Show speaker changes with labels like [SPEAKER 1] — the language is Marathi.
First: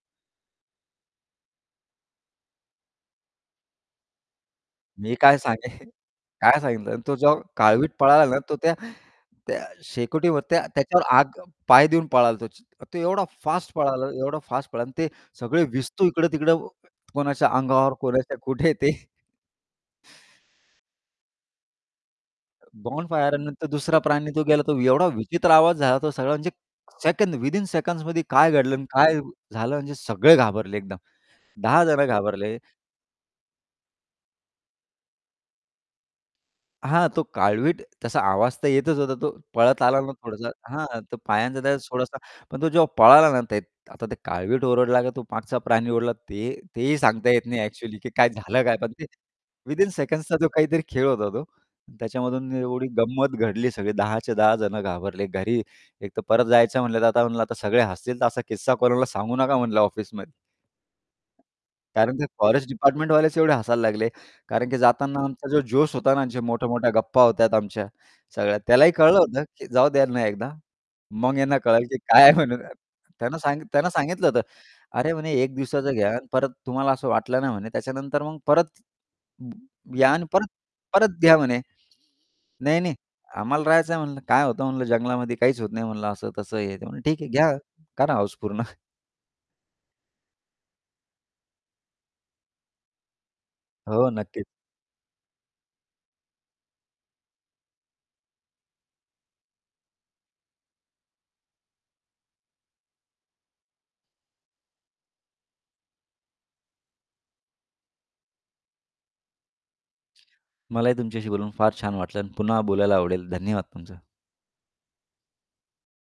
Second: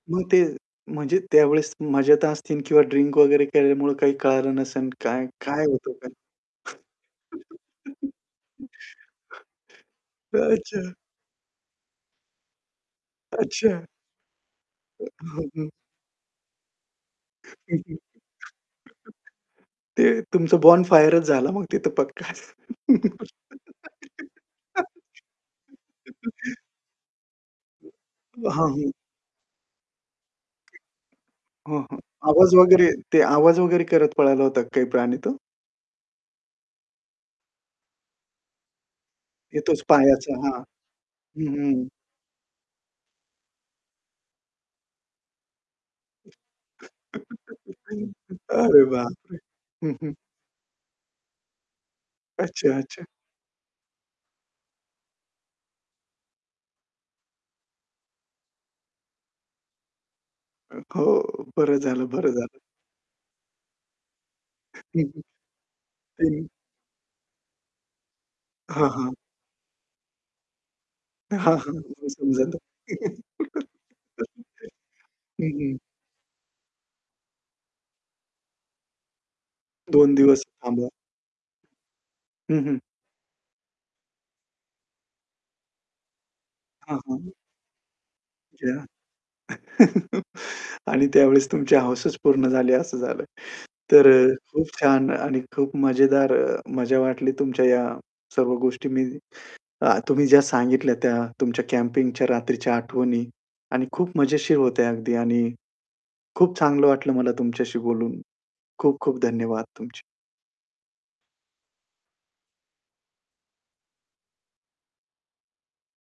[SPEAKER 1] मग ते, म्हणजे त्यावेळेस मजेत असतील, किंवा ड्रिंक वगैरे केल्यामुळे काही कळालं नसेल
[SPEAKER 2] मी
[SPEAKER 1] काय
[SPEAKER 2] काय सांगेल.
[SPEAKER 1] काय होतं काय?
[SPEAKER 2] काय सांगितलं आणि तो जेव्हा काळवीट पळाला ना, तो त्या त्या शेकोटीवर त्या
[SPEAKER 1] अच्छा.
[SPEAKER 2] त्याच्यावर आग पाय देऊन पळाला तो. च तो एवढा फास्ट
[SPEAKER 1] अच्छा.
[SPEAKER 2] पळाला एवढा फास्ट पळाला आणि ते
[SPEAKER 1] हं,
[SPEAKER 2] सगळे
[SPEAKER 1] हं.
[SPEAKER 2] वस्तू इकडे-तिकडं कोणाच्या
[SPEAKER 1] हं, हं.
[SPEAKER 2] अंगावर, कोणाच्या कुठे ते
[SPEAKER 1] ते तुमचं बॉनफायरच झाला मग तिथ पक्का.
[SPEAKER 2] बॉनफायर आणि नंतर दुसरा प्राणी तो गेला, तो एवढा विचित्र आवाज झाला तो सगळा म्हणजे सेकंड, विदिन सेकंडमध्ये काय
[SPEAKER 1] हां,
[SPEAKER 2] घडलं अन
[SPEAKER 1] हं.
[SPEAKER 2] काय झालं, म्हणजे सगळे घाबरले एकदम.
[SPEAKER 1] हं,
[SPEAKER 2] 10
[SPEAKER 1] हं.
[SPEAKER 2] जण
[SPEAKER 1] आवाज
[SPEAKER 2] घाबरले.
[SPEAKER 1] वगैरे, ते आवाज वगैरे करत पळाला होता काही प्राणी तो?
[SPEAKER 2] हां, तो काळवीट तसा आवाज तर येतच होता तो, पळत
[SPEAKER 1] येतोच
[SPEAKER 2] आला ना,
[SPEAKER 1] पायाचा,
[SPEAKER 2] थोडासा
[SPEAKER 1] हां.
[SPEAKER 2] हां, तो
[SPEAKER 1] हं,
[SPEAKER 2] पायांचा
[SPEAKER 1] हं.
[SPEAKER 2] थोडासा. पण तो जेव्हा पळाला ना ते आता ते काळवीट ओरडला का, तो मागचा प्राणी ओरडला ते तेही सांगता येत नाही ॲक्च्युअली, की काय झालं काय.
[SPEAKER 1] अरे,
[SPEAKER 2] पण ते
[SPEAKER 1] बापरे!
[SPEAKER 2] विथिन
[SPEAKER 1] हं, हं.
[SPEAKER 2] सेकंडचा जो काहीतरी खेळ होता तो, त्याच्यामधून
[SPEAKER 1] अच्छा,
[SPEAKER 2] एवढी
[SPEAKER 1] अच्छा.
[SPEAKER 2] गंमत घडली सगळी, 10 च्या, 10 जण घाबरले. घरी एकतर परत जायचं म्हटलं, तर आता म्हणलं आता सगळे हसतील, तर असा किस्सा कोणाला सांगू नका म्हणलं ऑफिसमध्ये.
[SPEAKER 1] हो. बरं झालं
[SPEAKER 2] कारण ते
[SPEAKER 1] बरं झालं.
[SPEAKER 2] फॉरेस्ट डिपार्टमेंटवालेच एवढे हसायला लागले. कारण, की
[SPEAKER 1] हं,
[SPEAKER 2] जाताना
[SPEAKER 1] हं
[SPEAKER 2] आमचा जो जोश होता ना, आमच्या
[SPEAKER 1] त्यांनी
[SPEAKER 2] मोठ्या-मोठ्या गप्पा होत्या आमच्या, सगळ्या
[SPEAKER 1] हां,
[SPEAKER 2] त्यालाही
[SPEAKER 1] हां.
[SPEAKER 2] कळलं होतं, की जाऊ द्या त्यांना एकदा. मग
[SPEAKER 1] हां,
[SPEAKER 2] यांना
[SPEAKER 1] हां.
[SPEAKER 2] कळालं, की
[SPEAKER 1] तिथ
[SPEAKER 2] काय आहे
[SPEAKER 1] समजल तो.
[SPEAKER 2] म्हणून त्यानं सांगित त्यांना सांगितलं होतं, "अरे म्हणे
[SPEAKER 1] हं,
[SPEAKER 2] 1
[SPEAKER 1] हं.
[SPEAKER 2] दिवसाचं यान, परत तुम्हाला असं वाटलं ना म्हणे, त्याच्यानंतर मग परत,
[SPEAKER 1] 2
[SPEAKER 2] यान
[SPEAKER 1] दिवस
[SPEAKER 2] परत
[SPEAKER 1] थांबा.
[SPEAKER 2] परत घ्या म्हणे."
[SPEAKER 1] हं, हं.
[SPEAKER 2] "नाही-नाही आम्हाला राहायचं आहे म्हणलं, काय होतं म्हणलं जंगलामध्ये काहीच होत नाही म्हणलं." असं-तसं हे
[SPEAKER 1] हां,
[SPEAKER 2] म्हणलं. "ठीक आहे
[SPEAKER 1] हां.
[SPEAKER 2] घ्या, करा हौस पूर्ण."
[SPEAKER 1] घ्या. आणि त्यावेळेस तुमची हौसच पूर्ण झाली असं झालं. तर
[SPEAKER 2] हो,
[SPEAKER 1] अ,
[SPEAKER 2] नक्कीच.
[SPEAKER 1] खूप छान आणि खूप मजेदार अ, मजा वाटली तुमच्या या सर्व गोष्टी मी अ, तुम्ही ज्या सांगितल्या त्या. तुमच्या कॅम्पिंगच्या रात्रीच्या आठवणी आणि खूप मजेशीर होत्या अगदी. आणि खूप चांगलं वाटलं मला तुमच्याशी बोलून. खूप खूप धन्यवाद तुमचे.
[SPEAKER 2] मलाही तुमच्याशी बोलून फार छान वाटलं आणि पुन्हा बोलायला आवडेल. धन्यवाद तुमचा.